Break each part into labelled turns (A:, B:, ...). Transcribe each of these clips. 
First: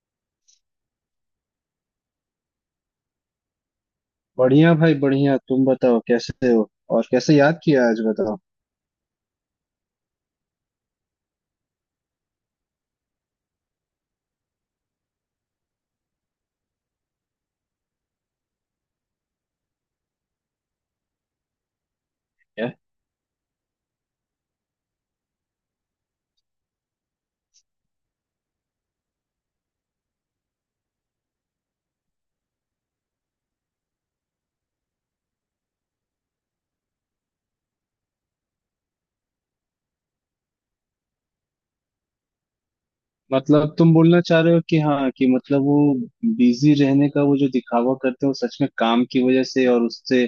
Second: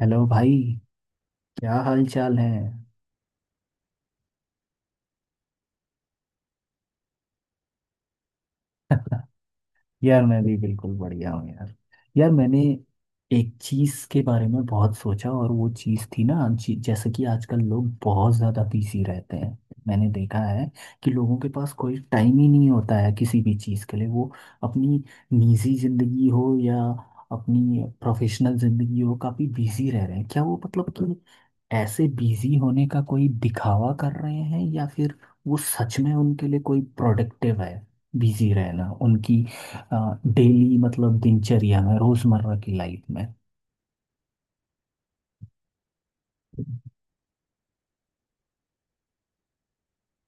A: Hello भाई। क्या हाल चाल है?
B: बढ़िया भाई बढ़िया। तुम बताओ कैसे हो? और कैसे याद किया आज, बताओ?
A: यार मैं भी बिल्कुल बढ़िया हूँ यार। यार मैंने एक चीज़ के बारे में बहुत सोचा, और वो चीज़ थी ना जैसे कि आजकल लोग बहुत ज़्यादा बिजी रहते हैं। मैंने देखा है कि लोगों के पास कोई टाइम ही नहीं
B: क्या
A: होता है किसी भी चीज़ के लिए। वो अपनी निजी ज़िंदगी हो या अपनी प्रोफेशनल ज़िंदगी हो, काफ़ी बिजी रह रहे हैं। क्या वो, मतलब कि ऐसे बिजी होने का कोई दिखावा कर रहे हैं, या फिर वो सच में उनके लिए कोई प्रोडक्टिव है बिजी रहना, उनकी डेली, मतलब दिनचर्या में, रोजमर्रा की लाइफ में?
B: मतलब, तुम बोलना चाह रहे हो कि हाँ, कि मतलब वो बिजी रहने का वो जो दिखावा करते हैं, वो सच में काम की वजह से, और उससे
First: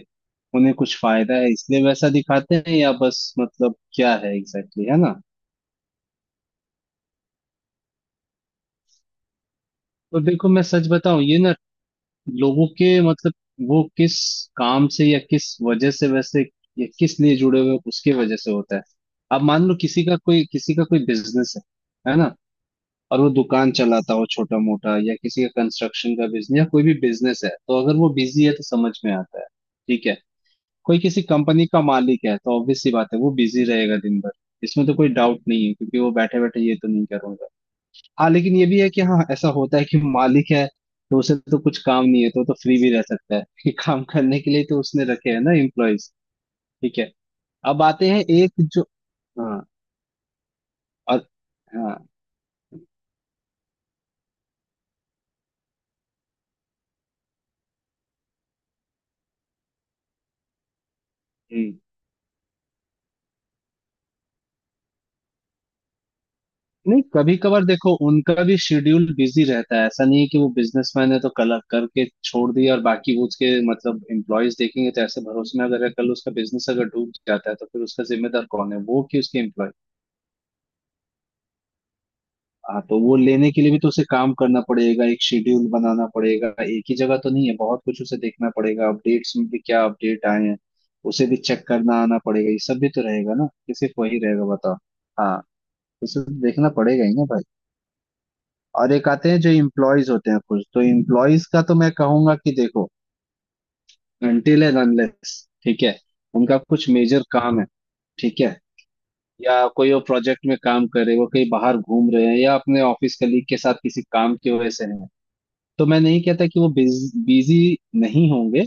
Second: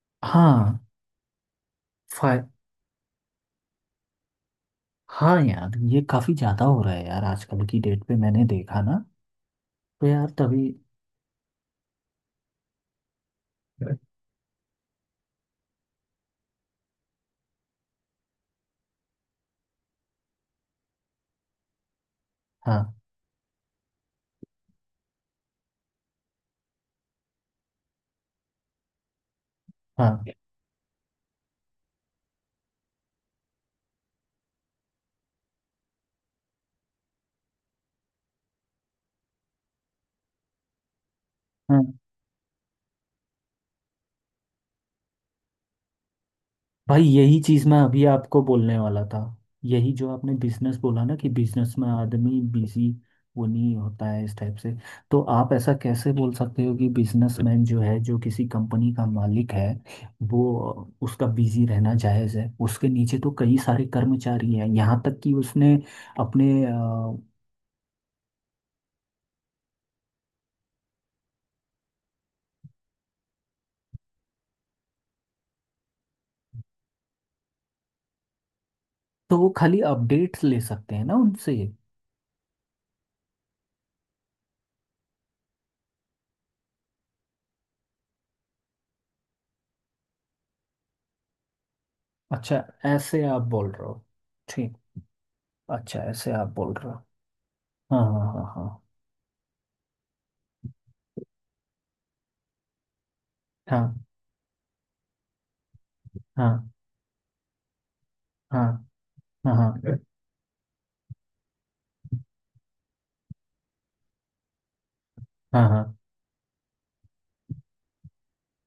B: उन्हें
A: हाँ।
B: कुछ फायदा है इसलिए वैसा
A: फाय
B: दिखाते हैं या बस मतलब क्या है एग्जैक्टली, exactly, है ना?
A: हाँ यार, ये काफी ज्यादा हो रहा है यार आजकल की डेट पे। मैंने देखा ना, तो
B: तो
A: यार
B: देखो मैं
A: तभी।
B: सच बताऊं, ये ना, लोगों के मतलब, वो किस काम से या किस वजह से वैसे या किस लिए जुड़े हुए हैं, उसके वजह से होता है। अब मान लो, किसी का कोई बिजनेस है ना,
A: हाँ,
B: और वो दुकान चलाता हो छोटा मोटा, या किसी का कंस्ट्रक्शन का बिजनेस, या कोई भी बिजनेस है, तो अगर वो बिजी है तो समझ में आता है। ठीक है।
A: हाँ,
B: कोई किसी कंपनी का मालिक है तो ऑब्वियस सी बात है, वो बिजी रहेगा दिन भर। इसमें तो कोई डाउट नहीं है, क्योंकि वो बैठे बैठे ये तो नहीं करूंगा। हाँ, लेकिन ये भी है कि हाँ, ऐसा होता है कि मालिक है तो उसे तो कुछ
A: हाँ।
B: काम नहीं है, तो वो तो फ्री भी रह सकता है कि काम करने के लिए तो उसने रखे हैं ना एम्प्लॉयज। ठीक
A: भाई
B: है।
A: यही चीज मैं
B: अब
A: अभी
B: आते हैं
A: आपको
B: एक
A: बोलने
B: जो,
A: वाला था।
B: हाँ,
A: यही जो आपने बिजनेस बोला ना कि
B: और,
A: बिजनेस में
B: हाँ,
A: आदमी बिजी वो नहीं होता है इस टाइप से। तो आप ऐसा कैसे बोल सकते हो कि बिजनेसमैन जो है, जो किसी कंपनी का मालिक है, वो उसका बिजी
B: हम्म।
A: रहना जायज है। उसके नीचे तो कई सारे कर्मचारी हैं, यहाँ तक कि उसने अपने
B: नहीं, कभी कभार देखो उनका भी शेड्यूल बिजी रहता है। ऐसा नहीं है कि वो बिजनेसमैन है तो कल करके छोड़ दिया और बाकी वो उसके मतलब एम्प्लॉयज देखेंगे। तो ऐसे भरोसे में अगर है, कल उसका बिजनेस अगर डूब जाता है तो फिर उसका जिम्मेदार कौन है? वो कि
A: तो
B: उसके
A: वो
B: एम्प्लॉय?
A: खाली अपडेट्स ले सकते हैं ना उनसे।
B: हाँ, तो वो लेने के लिए भी तो उसे काम करना पड़ेगा, एक शेड्यूल बनाना पड़ेगा। एक ही जगह तो नहीं है, बहुत कुछ उसे देखना पड़ेगा। अपडेट्स में भी क्या अपडेट आए हैं, उसे भी चेक करना आना पड़ेगा।
A: अच्छा,
B: ये सब भी तो
A: ऐसे
B: रहेगा
A: आप
B: ना,
A: बोल
B: कि
A: रहे
B: सिर्फ
A: हो।
B: वही रहेगा, बताओ?
A: ठीक।
B: हाँ,
A: अच्छा,
B: तो उसे
A: ऐसे आप
B: देखना
A: बोल रहे हो।
B: पड़ेगा ही ना भाई।
A: हाँ, हाँ, हाँ,
B: और एक आते हैं जो इम्प्लॉयज होते हैं कुछ, तो इम्प्लॉयज का तो मैं कहूंगा कि देखो,
A: हाँ, हाँ,
B: अनटिल एंड अनलेस, ठीक है, उनका
A: हाँ,
B: कुछ मेजर काम है, ठीक है,
A: हाँ, हाँ,
B: या कोई
A: हाँ,
B: वो प्रोजेक्ट में काम कर रहे हैं, वो कहीं बाहर घूम रहे हैं या अपने ऑफिस कलीग के साथ किसी काम की वजह से है,
A: हाँ,
B: तो
A: हाँ,
B: मैं नहीं कहता कि वो बिजी नहीं होंगे।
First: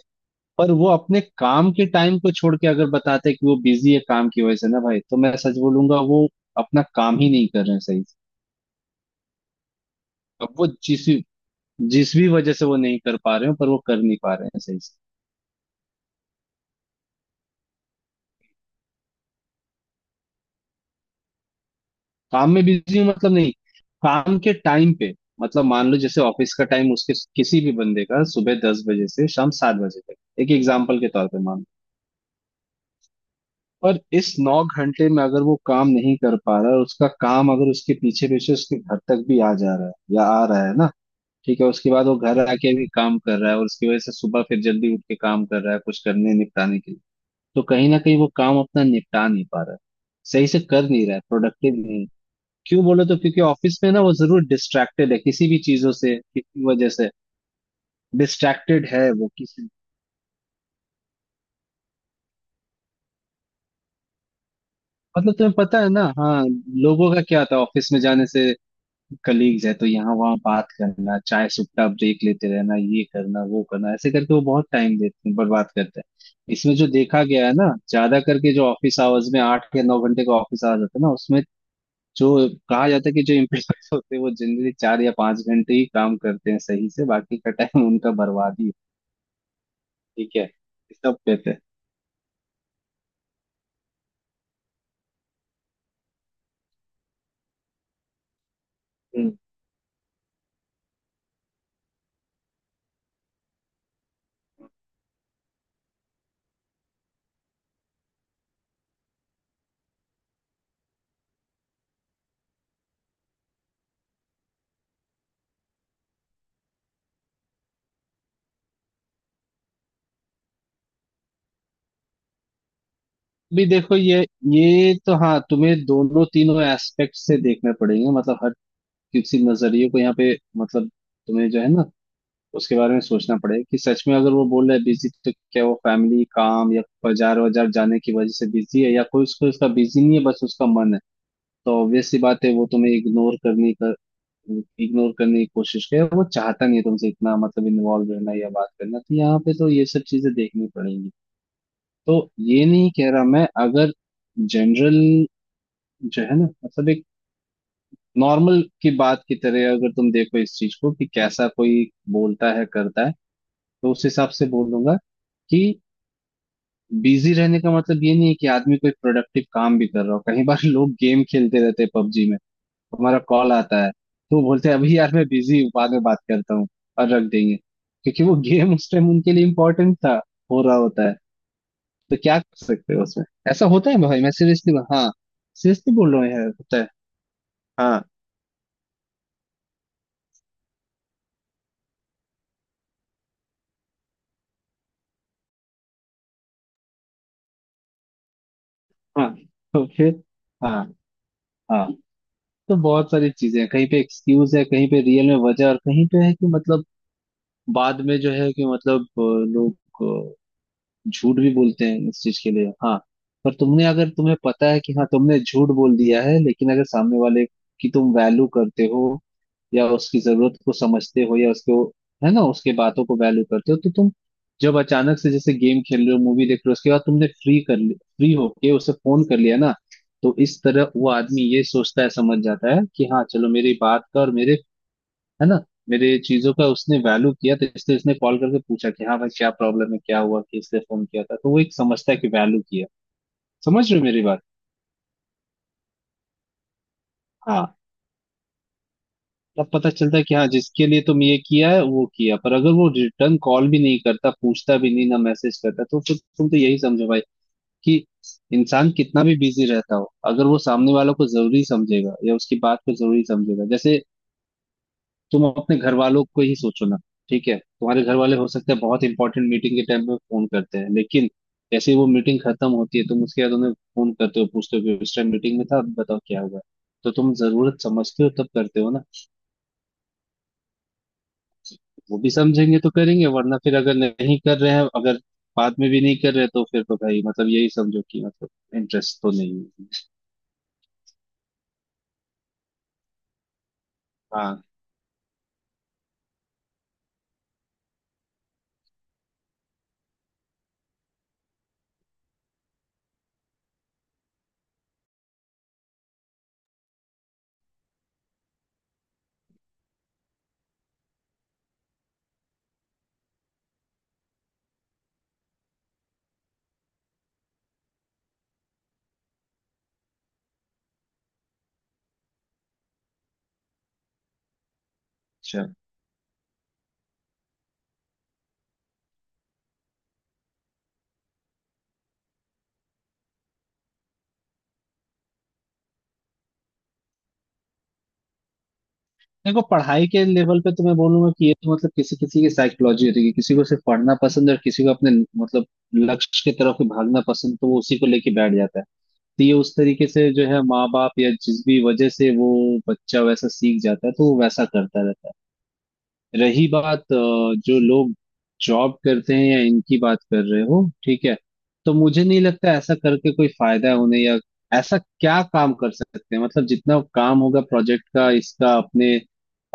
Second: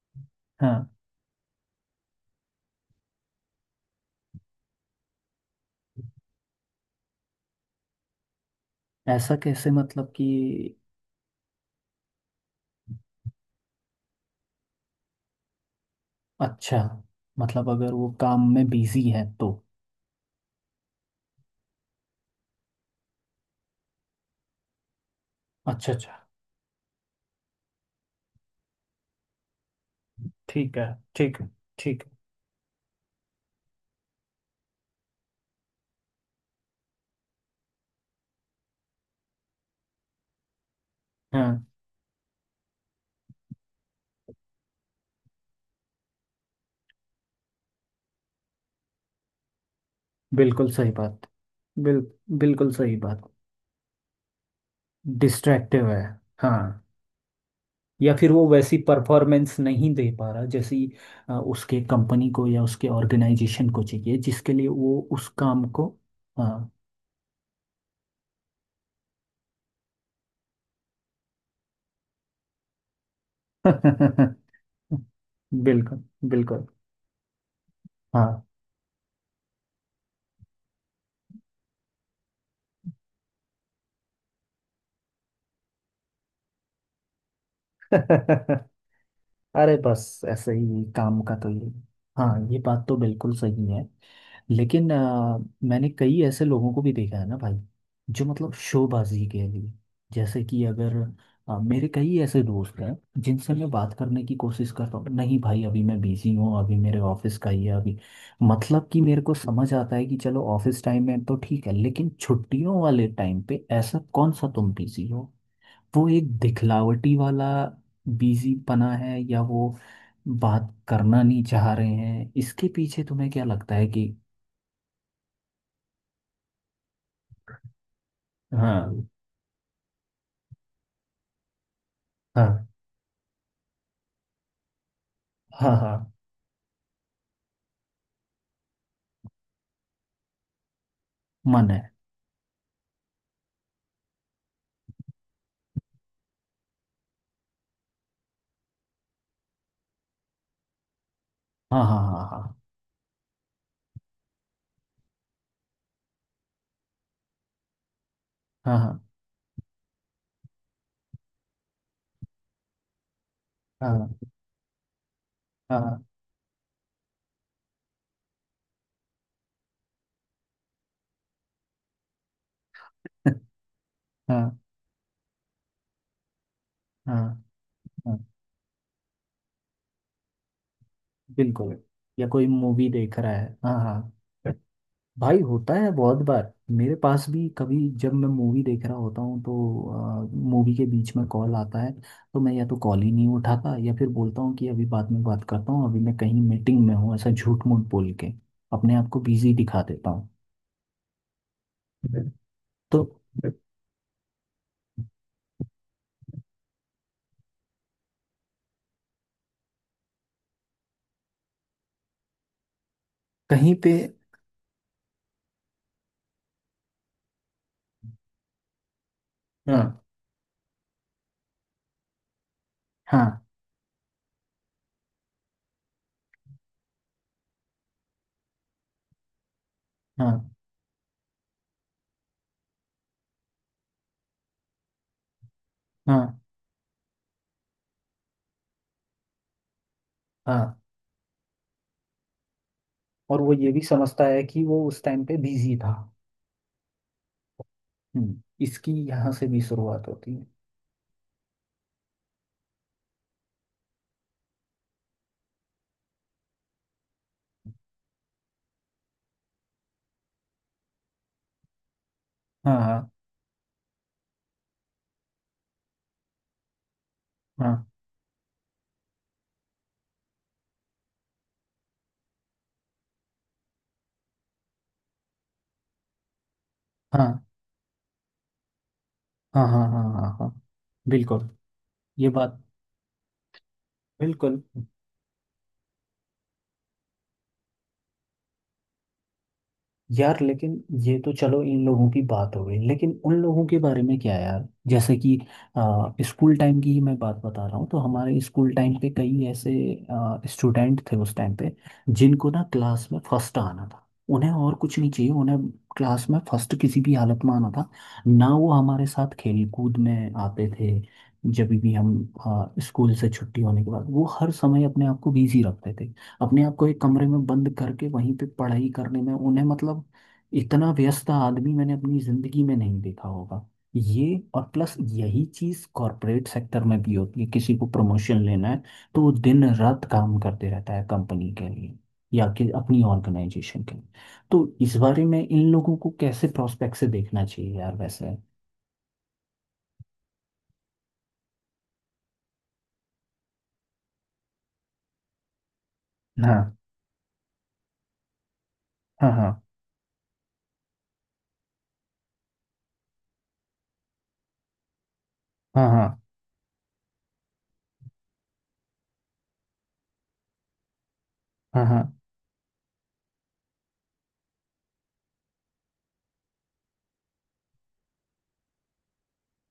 B: पर वो
A: हाँ।
B: अपने काम के टाइम को छोड़ के अगर बताते हैं कि वो बिजी है काम की वजह से, ना भाई, तो मैं सच बोलूंगा, वो अपना काम ही नहीं कर रहे हैं सही से।
A: ऐसा कैसे, मतलब कि?
B: अब वो जिस जिस भी वजह से वो नहीं कर पा रहे हो, पर वो कर नहीं पा रहे हैं सही से।
A: अच्छा, मतलब अगर वो काम में बिजी है तो?
B: काम में बिजी हूँ मतलब नहीं, काम के टाइम पे। मतलब
A: अच्छा,
B: मान लो
A: अच्छा।
B: जैसे ऑफिस का टाइम उसके किसी भी बंदे का सुबह 10 बजे से शाम 7 बजे तक, एक
A: ठीक है,
B: एग्जाम्पल के तौर
A: ठीक
B: पे
A: है,
B: मान लो,
A: ठीक है।
B: और इस 9 घंटे में अगर वो काम नहीं कर पा रहा है, और उसका काम अगर उसके पीछे पीछे उसके घर तक भी आ जा रहा है या आ रहा है ना, ठीक
A: हाँ,
B: है, उसके बाद वो घर आके भी काम कर रहा है और उसकी वजह से सुबह फिर जल्दी उठ के काम कर रहा है कुछ करने निपटाने के लिए, तो कहीं ना कहीं वो काम अपना निपटा नहीं पा रहा है, सही से
A: बिल्कुल
B: कर
A: सही
B: नहीं रहा है,
A: बात।
B: प्रोडक्टिव
A: बिल
B: नहीं।
A: बिल्कुल
B: क्यों
A: सही
B: बोलो तो?
A: बात।
B: क्योंकि ऑफिस में ना वो जरूर डिस्ट्रैक्टेड है किसी भी
A: डिस्ट्रैक्टिव
B: चीजों
A: है।
B: से,
A: हाँ,
B: किसी वजह से
A: या फिर वो वैसी
B: डिस्ट्रैक्टेड है। वो
A: परफॉर्मेंस
B: किसी
A: नहीं दे पा रहा जैसी उसके कंपनी को या उसके ऑर्गेनाइजेशन को चाहिए, जिसके लिए वो उस
B: मतलब, तुम्हें
A: काम
B: पता
A: को।
B: है ना, हाँ,
A: हाँ।
B: लोगों का क्या होता है ऑफिस में जाने से, कलीग्स है तो यहाँ वहाँ बात करना, चाय सुट्टा ब्रेक लेते रहना, ये करना वो करना, ऐसे करके वो बहुत टाइम देते हैं, बर्बाद करते
A: बिल्कुल,
B: हैं
A: बिल्कुल।
B: इसमें, जो देखा गया है ना, ज्यादा करके जो ऑफिस आवर्स में 8 या 9 घंटे का ऑफिस आवर्स होता है ना, उसमें जो कहा जाता है कि जो एम्प्लॉयज होते हैं वो जनरली 4 या 5 घंटे ही काम करते हैं सही से, बाकी का टाइम उनका
A: हाँ।
B: बर्बादी।
A: अरे बस
B: ठीक है,
A: ऐसे ही
B: सब
A: काम का तो
B: कहते हैं।
A: ये। हाँ, ये बात तो बिल्कुल सही है। लेकिन मैंने कई ऐसे लोगों को भी देखा है ना भाई, जो मतलब शोबाजी
B: हम्म।
A: के लिए। जैसे कि अगर मेरे कई ऐसे दोस्त हैं, जिनसे मैं बात करने की कोशिश करता हूँ, नहीं भाई अभी मैं बिजी हूँ, अभी मेरे ऑफिस का ही है अभी। मतलब कि मेरे को समझ आता है कि चलो ऑफिस टाइम में तो ठीक है, लेकिन छुट्टियों वाले टाइम पे ऐसा कौन सा तुम बिजी हो? वो एक दिखलावटी वाला बिजी पना है, या वो बात करना नहीं चाह रहे हैं? इसके पीछे तुम्हें क्या
B: अभी
A: लगता है
B: देखो,
A: कि?
B: ये तो हाँ तुम्हें दोनों तीनों एस्पेक्ट से देखने पड़ेंगे, मतलब हर
A: हाँ,
B: किसी नजरिए को यहाँ पे। मतलब तुम्हें जो है ना,
A: हाँ,
B: उसके बारे में सोचना पड़ेगा कि सच में अगर वो बोल रहा है बिजी, तो क्या वो
A: हाँ, हाँ।
B: फैमिली काम या बाजार वाजार जाने की वजह से बिजी है, या कोई उसको उसका बिजी नहीं है, बस उसका मन है
A: मन
B: तो
A: है।
B: ऑब्वियस सी बात है वो तुम्हें इग्नोर करने का, इग्नोर करने की कोशिश करे। वो चाहता नहीं है तुमसे इतना मतलब इन्वॉल्व रहना या बात करना, तो यहाँ पे तो ये सब चीजें देखनी पड़ेंगी।
A: हाँ, हाँ,
B: तो
A: हाँ,
B: ये नहीं कह रहा मैं, अगर जनरल जो है ना, मतलब एक नॉर्मल की
A: हाँ,
B: बात की तरह अगर तुम देखो इस चीज को, कि कैसा कोई बोलता है करता है, तो उस
A: हाँ,
B: हिसाब से बोलूंगा कि
A: हाँ, हाँ, हाँ।
B: बिजी रहने का मतलब ये नहीं है कि आदमी कोई प्रोडक्टिव काम भी कर रहा हो। कई बार लोग गेम खेलते रहते हैं पबजी में, हमारा कॉल आता है तो
A: हाँ,
B: बोलते हैं अभी यार मैं बिजी हूँ बाद में बात करता हूँ, और रख
A: हाँ,
B: देंगे,
A: हाँ।
B: क्योंकि वो गेम उस टाइम उनके लिए इम्पोर्टेंट था, हो रहा होता है।
A: बिल्कुल।
B: तो
A: या
B: क्या
A: कोई
B: कर
A: मूवी
B: सकते हो
A: देख
B: उसमें?
A: रहा है,
B: ऐसा
A: हाँ,
B: होता है
A: हाँ।
B: भाई, मैं सीरियसली हाँ,
A: भाई होता है
B: सीरियसली बोल
A: बहुत
B: रहा हूँ यार,
A: बार।
B: होता है।
A: मेरे पास भी कभी
B: हाँ
A: जब मैं मूवी देख रहा होता हूँ, तो मूवी के बीच में कॉल आता है, तो मैं या तो कॉल ही नहीं उठाता, या फिर बोलता हूँ कि अभी बाद में बात करता हूँ, अभी मैं कहीं मीटिंग में हूँ, ऐसा झूठ मूठ बोल के अपने आप को
B: हाँ,
A: बिजी दिखा
B: तो
A: देता
B: फिर
A: हूँ।
B: हाँ हाँ, तो
A: तो
B: बहुत सारी चीजें हैं, कहीं पे एक्सक्यूज है, कहीं पे रियल में वजह, और कहीं पे है कि मतलब बाद में जो है कि मतलब लोग अ, झूठ भी बोलते हैं इस चीज के लिए। हाँ, पर
A: कहीं
B: तुमने,
A: पे।
B: अगर तुम्हें पता है कि हाँ तुमने झूठ बोल दिया है, लेकिन अगर सामने वाले की तुम वैल्यू करते हो या
A: हाँ,
B: उसकी जरूरत को समझते हो, या उसको है ना, उसके बातों को
A: हाँ,
B: वैल्यू करते हो, तो तुम जब अचानक से जैसे गेम खेल रहे हो मूवी देख रहे हो, उसके बाद तुमने फ्री कर लिया, फ्री होके उसे फोन कर लिया ना, तो
A: हाँ,
B: इस तरह वो आदमी ये सोचता है, समझ जाता है कि हाँ चलो मेरी बात का और मेरे, है ना, मेरे
A: हाँ,
B: चीजों का उसने वैल्यू किया, तो इसलिए उसने कॉल करके पूछा कि हाँ भाई क्या प्रॉब्लम है, क्या हुआ कि
A: हाँ।
B: इसलिए फोन किया था, तो वो एक समझता है कि वैल्यू किया।
A: और वो ये भी
B: समझ रहे हो मेरी
A: समझता
B: बात?
A: है कि वो उस टाइम पे बिजी था।
B: हाँ,
A: इसकी यहाँ से भी
B: तब पता
A: शुरुआत
B: चलता है
A: होती
B: कि
A: है।
B: हाँ जिसके लिए तुम ये किया है वो किया, पर अगर वो रिटर्न कॉल भी नहीं करता, पूछता भी नहीं ना मैसेज करता, तो फिर तुम तो यही समझो भाई, कि इंसान कितना भी बिजी रहता हो, अगर वो सामने वालों को जरूरी समझेगा या उसकी
A: हाँ,
B: बात को
A: हाँ,
B: जरूरी समझेगा। जैसे तुम अपने घर वालों को ही सोचो ना, ठीक है,
A: हाँ,
B: तुम्हारे घर वाले हो सकते हैं बहुत इंपॉर्टेंट मीटिंग के टाइम पे फोन करते हैं, लेकिन जैसे ही वो मीटिंग खत्म होती है, तुम उसके बाद उन्हें फोन करते हो, पूछते हो कि उस टाइम मीटिंग में था, अब बताओ क्या हुआ। तो
A: हाँ,
B: तुम जरूरत समझते हो तब करते हो ना,
A: हाँ, हाँ, हाँ, हाँ, हाँ। बिल्कुल।
B: वो
A: ये
B: भी
A: बात,
B: समझेंगे तो करेंगे, वरना फिर अगर नहीं कर
A: बिल्कुल।
B: रहे हैं, अगर बाद में भी नहीं कर रहे तो फिर तो भाई मतलब यही समझो कि मतलब इंटरेस्ट तो नहीं है।
A: यार लेकिन ये तो चलो, इन लोगों की बात हो गई, लेकिन उन लोगों के बारे में क्या
B: हाँ,
A: यार? जैसे कि स्कूल टाइम की ही मैं बात बता रहा हूँ। तो हमारे स्कूल टाइम पे कई ऐसे स्टूडेंट थे उस टाइम पे, जिनको ना क्लास में फर्स्ट आना था। उन्हें और कुछ नहीं चाहिए, उन्हें क्लास में फर्स्ट किसी भी हालत में आना था। ना वो हमारे साथ खेल कूद में आते थे, जब भी हम स्कूल से छुट्टी होने के बाद, वो हर समय अपने आप को बिजी रखते थे, अपने आप को एक कमरे में बंद करके वहीं पे पढ़ाई करने में। उन्हें, मतलब इतना व्यस्त आदमी मैंने अपनी जिंदगी में नहीं देखा होगा, ये। और प्लस यही
B: अच्छा।
A: चीज कॉरपोरेट सेक्टर में भी होती है, किसी को प्रमोशन लेना है तो वो दिन रात काम करते रहता है कंपनी के लिए, या कि अपनी ऑर्गेनाइजेशन के लिए। तो इस बारे में इन लोगों को कैसे प्रोस्पेक्ट से देखना चाहिए यार वैसे?
B: देखो पढ़ाई के लेवल पे तो मैं बोलूंगा कि ये तो मतलब किसी किसी की साइकोलॉजी होती है कि किसी को सिर्फ पढ़ना पसंद है, और किसी को अपने मतलब लक्ष्य की तरफ
A: हाँ,
B: भागना पसंद, तो वो उसी को लेके बैठ जाता है।
A: हाँ,
B: तो ये
A: हाँ,
B: उस तरीके से जो है, माँ बाप या जिस भी वजह से वो बच्चा वैसा सीख जाता है, तो वो वैसा करता रहता है।
A: हाँ, हाँ,
B: रही बात जो लोग जॉब करते हैं या इनकी बात कर रहे हो, ठीक है,
A: हाँ,
B: तो
A: हाँ।
B: मुझे नहीं लगता ऐसा करके कोई फायदा है उन्हें, या ऐसा क्या काम कर सकते हैं मतलब। जितना काम होगा प्रोजेक्ट का, इसका, अपने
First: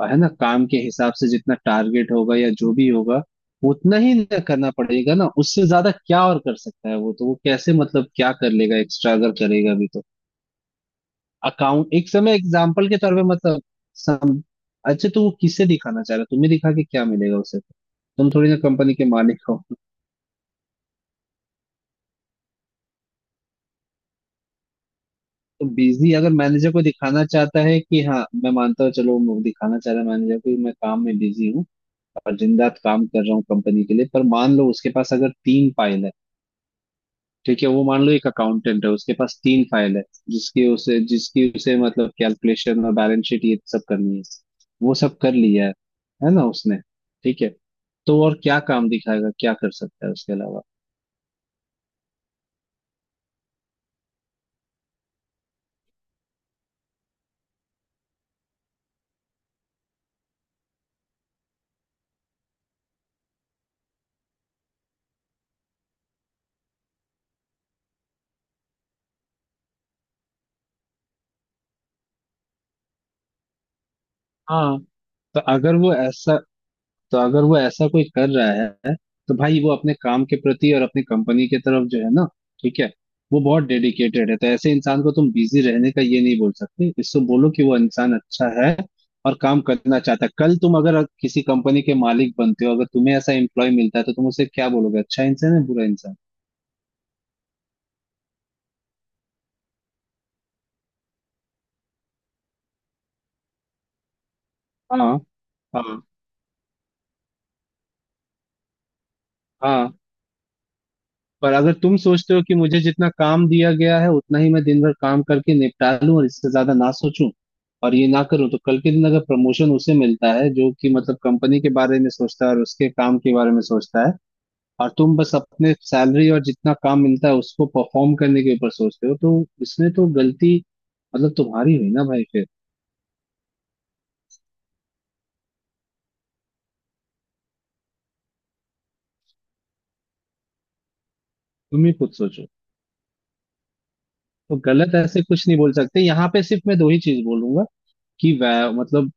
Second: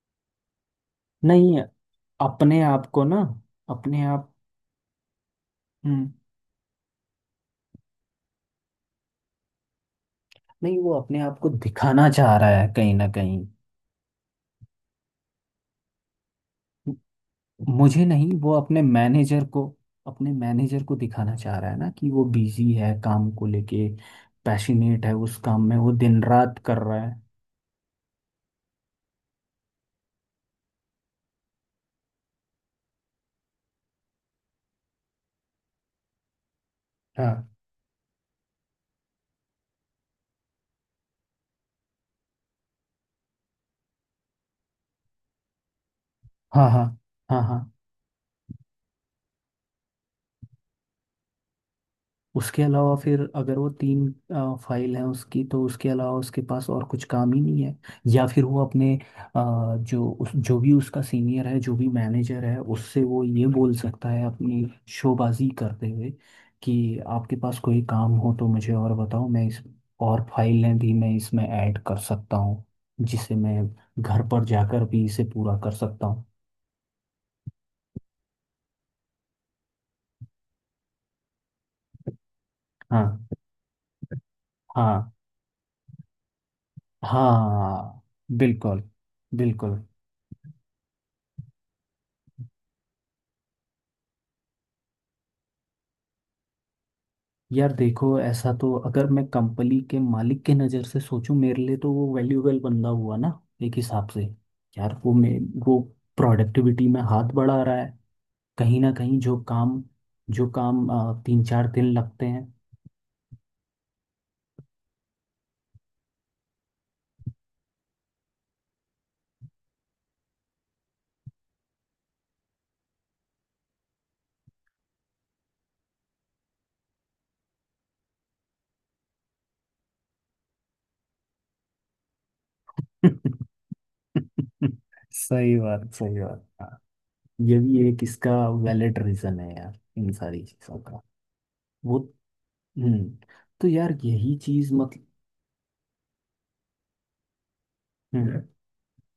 B: है ना, काम के हिसाब से जितना
A: नहीं,
B: टारगेट होगा या
A: अपने
B: जो
A: आप
B: भी
A: को ना,
B: होगा, उतना
A: अपने
B: ही
A: आप।
B: ना करना पड़ेगा, ना उससे ज्यादा
A: हम्म।
B: क्या और कर सकता है वो, तो वो कैसे, मतलब क्या कर लेगा एक्स्ट्रा, अगर करेगा भी तो।
A: नहीं, वो अपने आप को
B: अकाउंट एक
A: दिखाना
B: समय
A: चाह रहा है
B: एग्जाम्पल
A: कहीं
B: के
A: ना
B: तौर पे
A: कहीं।
B: मतलब, सम, अच्छा तो वो किसे दिखाना चाह रहा है? तुम्हें दिखा के
A: म-
B: क्या मिलेगा उसे,
A: मुझे
B: तुम
A: नहीं,
B: थोड़ी
A: वो
B: ना
A: अपने
B: कंपनी के मालिक
A: मैनेजर
B: हो।
A: को, अपने मैनेजर को दिखाना चाह रहा है ना कि वो बिजी है काम को लेके, पैशनेट है उस काम
B: तो
A: में, वो
B: बिजली
A: दिन
B: अगर
A: रात
B: मैनेजर
A: कर
B: को
A: रहा है।
B: दिखाना चाहता है कि हाँ मैं मानता हूँ चलो, वो दिखाना चाह रहा है मैनेजर को कि मैं काम में बिजी हूँ और दिन रात काम कर रहा हूँ कंपनी के लिए, पर मान लो उसके पास अगर 3 फाइल है,
A: हाँ,
B: ठीक है, वो मान लो एक अकाउंटेंट है, उसके पास 3 फाइल है, जिसकी उसे मतलब कैलकुलेशन और बैलेंस शीट ये सब करनी है, वो सब कर लिया है ना,
A: हाँ,
B: उसने,
A: हाँ,
B: ठीक
A: हाँ,
B: है,
A: हाँ।
B: तो और क्या काम दिखाएगा, क्या कर सकता है उसके अलावा?
A: उसके अलावा फिर अगर वो तीन फाइल है उसकी, तो उसके अलावा उसके पास और कुछ काम ही नहीं है। या फिर वो अपने जो भी उसका सीनियर है, जो भी मैनेजर है, उससे वो ये बोल सकता है अपनी शोबाजी करते हुए, कि आपके पास कोई काम हो तो मुझे और बताओ। मैं इस और फाइलें भी मैं इसमें ऐड कर सकता हूँ, जिसे मैं घर पर
B: हाँ,
A: जाकर भी इसे
B: तो
A: पूरा कर
B: अगर वो
A: सकता हूँ।
B: ऐसा तो अगर वो ऐसा कोई कर रहा है, तो भाई वो अपने काम के प्रति और अपनी कंपनी के तरफ जो है ना, ठीक है,
A: हाँ,
B: वो बहुत डेडिकेटेड है, तो ऐसे इंसान को
A: हाँ,
B: तुम बिजी रहने का ये नहीं बोल सकते, इसको बोलो कि वो
A: हाँ।
B: इंसान अच्छा है
A: बिल्कुल,
B: और काम
A: बिल्कुल।
B: करना चाहता है। कल तुम अगर किसी कंपनी के मालिक बनते हो, अगर तुम्हें ऐसा एम्प्लॉय मिलता है, तो तुम उसे क्या बोलोगे? अच्छा इंसान है बुरा इंसान?
A: यार देखो ऐसा तो, अगर मैं कंपनी के मालिक के नज़र से सोचूं, मेरे लिए तो वो वैल्यूएबल बंदा हुआ ना, एक हिसाब से। यार
B: हाँ
A: वो
B: हाँ
A: प्रोडक्टिविटी में हाथ बढ़ा रहा है, कहीं ना कहीं जो काम,
B: हाँ।
A: जो काम तीन
B: पर
A: चार
B: अगर
A: दिन
B: तुम
A: लगते
B: सोचते हो
A: हैं।
B: कि मुझे जितना काम दिया गया है उतना ही मैं दिन भर काम करके निपटा लूं, और इससे ज्यादा ना सोचूं और ये ना करूं, तो कल के दिन अगर प्रमोशन उसे मिलता है जो कि मतलब कंपनी के बारे में सोचता है और उसके काम के बारे में सोचता है, और तुम बस अपने सैलरी और जितना काम मिलता है उसको परफॉर्म करने के ऊपर सोचते हो, तो इसमें तो गलती मतलब तुम्हारी हुई ना भाई फिर।
A: सही बात, सही बात। हाँ, ये भी एक इसका वैलिड रीज़न है यार, इन सारी चीज़ों का।
B: तुम ही
A: वो,
B: खुद सोचो।
A: हम्म। तो यार यही
B: तो
A: चीज़,
B: गलत
A: मतलब।
B: ऐसे कुछ नहीं बोल सकते यहाँ पे, सिर्फ मैं दो ही चीज बोलूंगा कि
A: हम्म,
B: मतलब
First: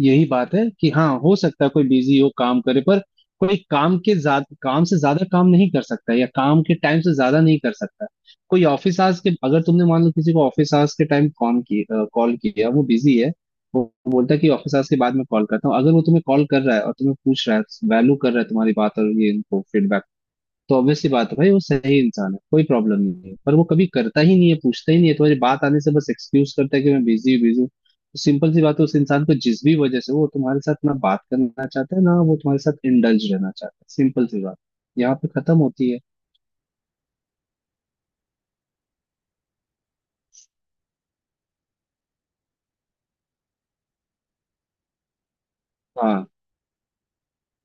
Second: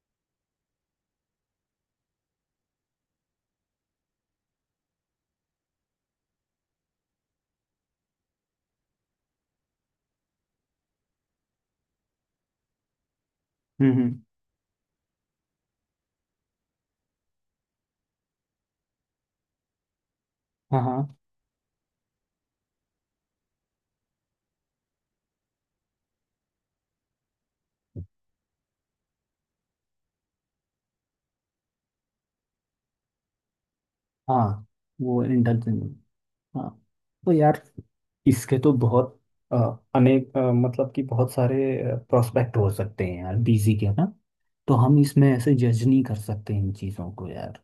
B: यही बात है कि हाँ, हो सकता है कोई बिजी हो काम करे, पर कोई काम के ज्यादा, काम से ज्यादा काम नहीं कर सकता, या काम के टाइम से ज्यादा नहीं कर सकता। कोई ऑफिस आवर्स के, अगर तुमने मान लो किसी को ऑफिस आवर्स के टाइम कॉल किया, वो बिजी है, वो
A: हम्म,
B: वो बोलता है कि ऑफिस आवर्स के बाद मैं कॉल करता हूँ, अगर वो तुम्हें कॉल कर रहा है और तुम्हें पूछ रहा है, वैल्यू कर रहा है तुम्हारी बात और ये इनको फीडबैक, तो
A: हाँ,
B: ऑब्वियस सी
A: हाँ,
B: बात है भाई वो सही इंसान है, कोई प्रॉब्लम नहीं है। पर वो कभी करता ही नहीं है, पूछता ही नहीं है तुम्हारी बात आने से, बस एक्सक्यूज करता है कि मैं बिजी बिजी हूँ, तो सिंपल सी बात है उस इंसान को जिस भी वजह से, वो तुम्हारे साथ ना बात करना चाहता है, ना वो तुम्हारे साथ इंडल्ज रहना चाहता है, सिंपल सी बात
A: हाँ।
B: यहाँ
A: वो
B: पे खत्म
A: इंटेलिजेंट।
B: होती है।
A: हाँ, तो यार इसके तो बहुत अ, अनेक मतलब कि बहुत सारे प्रोस्पेक्ट हो सकते हैं यार बीजी के ना। तो हम इसमें ऐसे जज नहीं कर
B: हाँ,
A: सकते इन चीज़ों को यार।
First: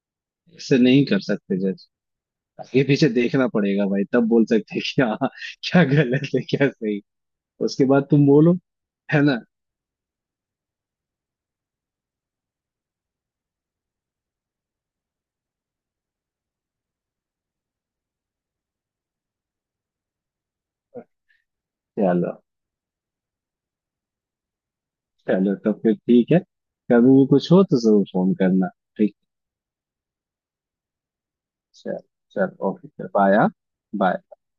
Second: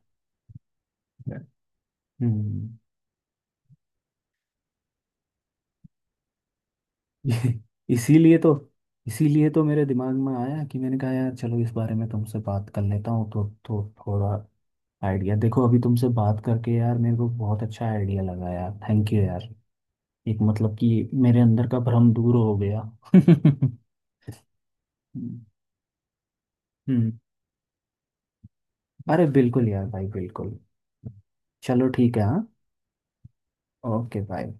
B: इससे नहीं कर सकते जज,
A: हम्म
B: आगे पीछे देखना पड़ेगा भाई, तब बोल सकते हैं कि हाँ क्या गलत है क्या सही, उसके बाद तुम
A: इसीलिए तो
B: बोलो, है ना?
A: इसीलिए तो मेरे दिमाग में आया कि मैंने कहा यार चलो इस बारे में तुमसे बात कर लेता हूँ, तो थोड़ा आइडिया। देखो अभी तुमसे बात करके यार, मेरे को बहुत अच्छा आइडिया लगा यार। थैंक यू यार। एक मतलब कि मेरे अंदर का भ्रम
B: चलो।
A: दूर हो गया। हम्म,
B: चलो तो फिर ठीक है। कभी
A: हम्म।
B: भी कुछ हो तो जरूर फोन करना, ठीक है?
A: अरे बिल्कुल यार भाई, बिल्कुल। चलो
B: चल,
A: ठीक है, हाँ।
B: चल, ओके, फिर बाय, हाँ?
A: Okay
B: bye.
A: बाय।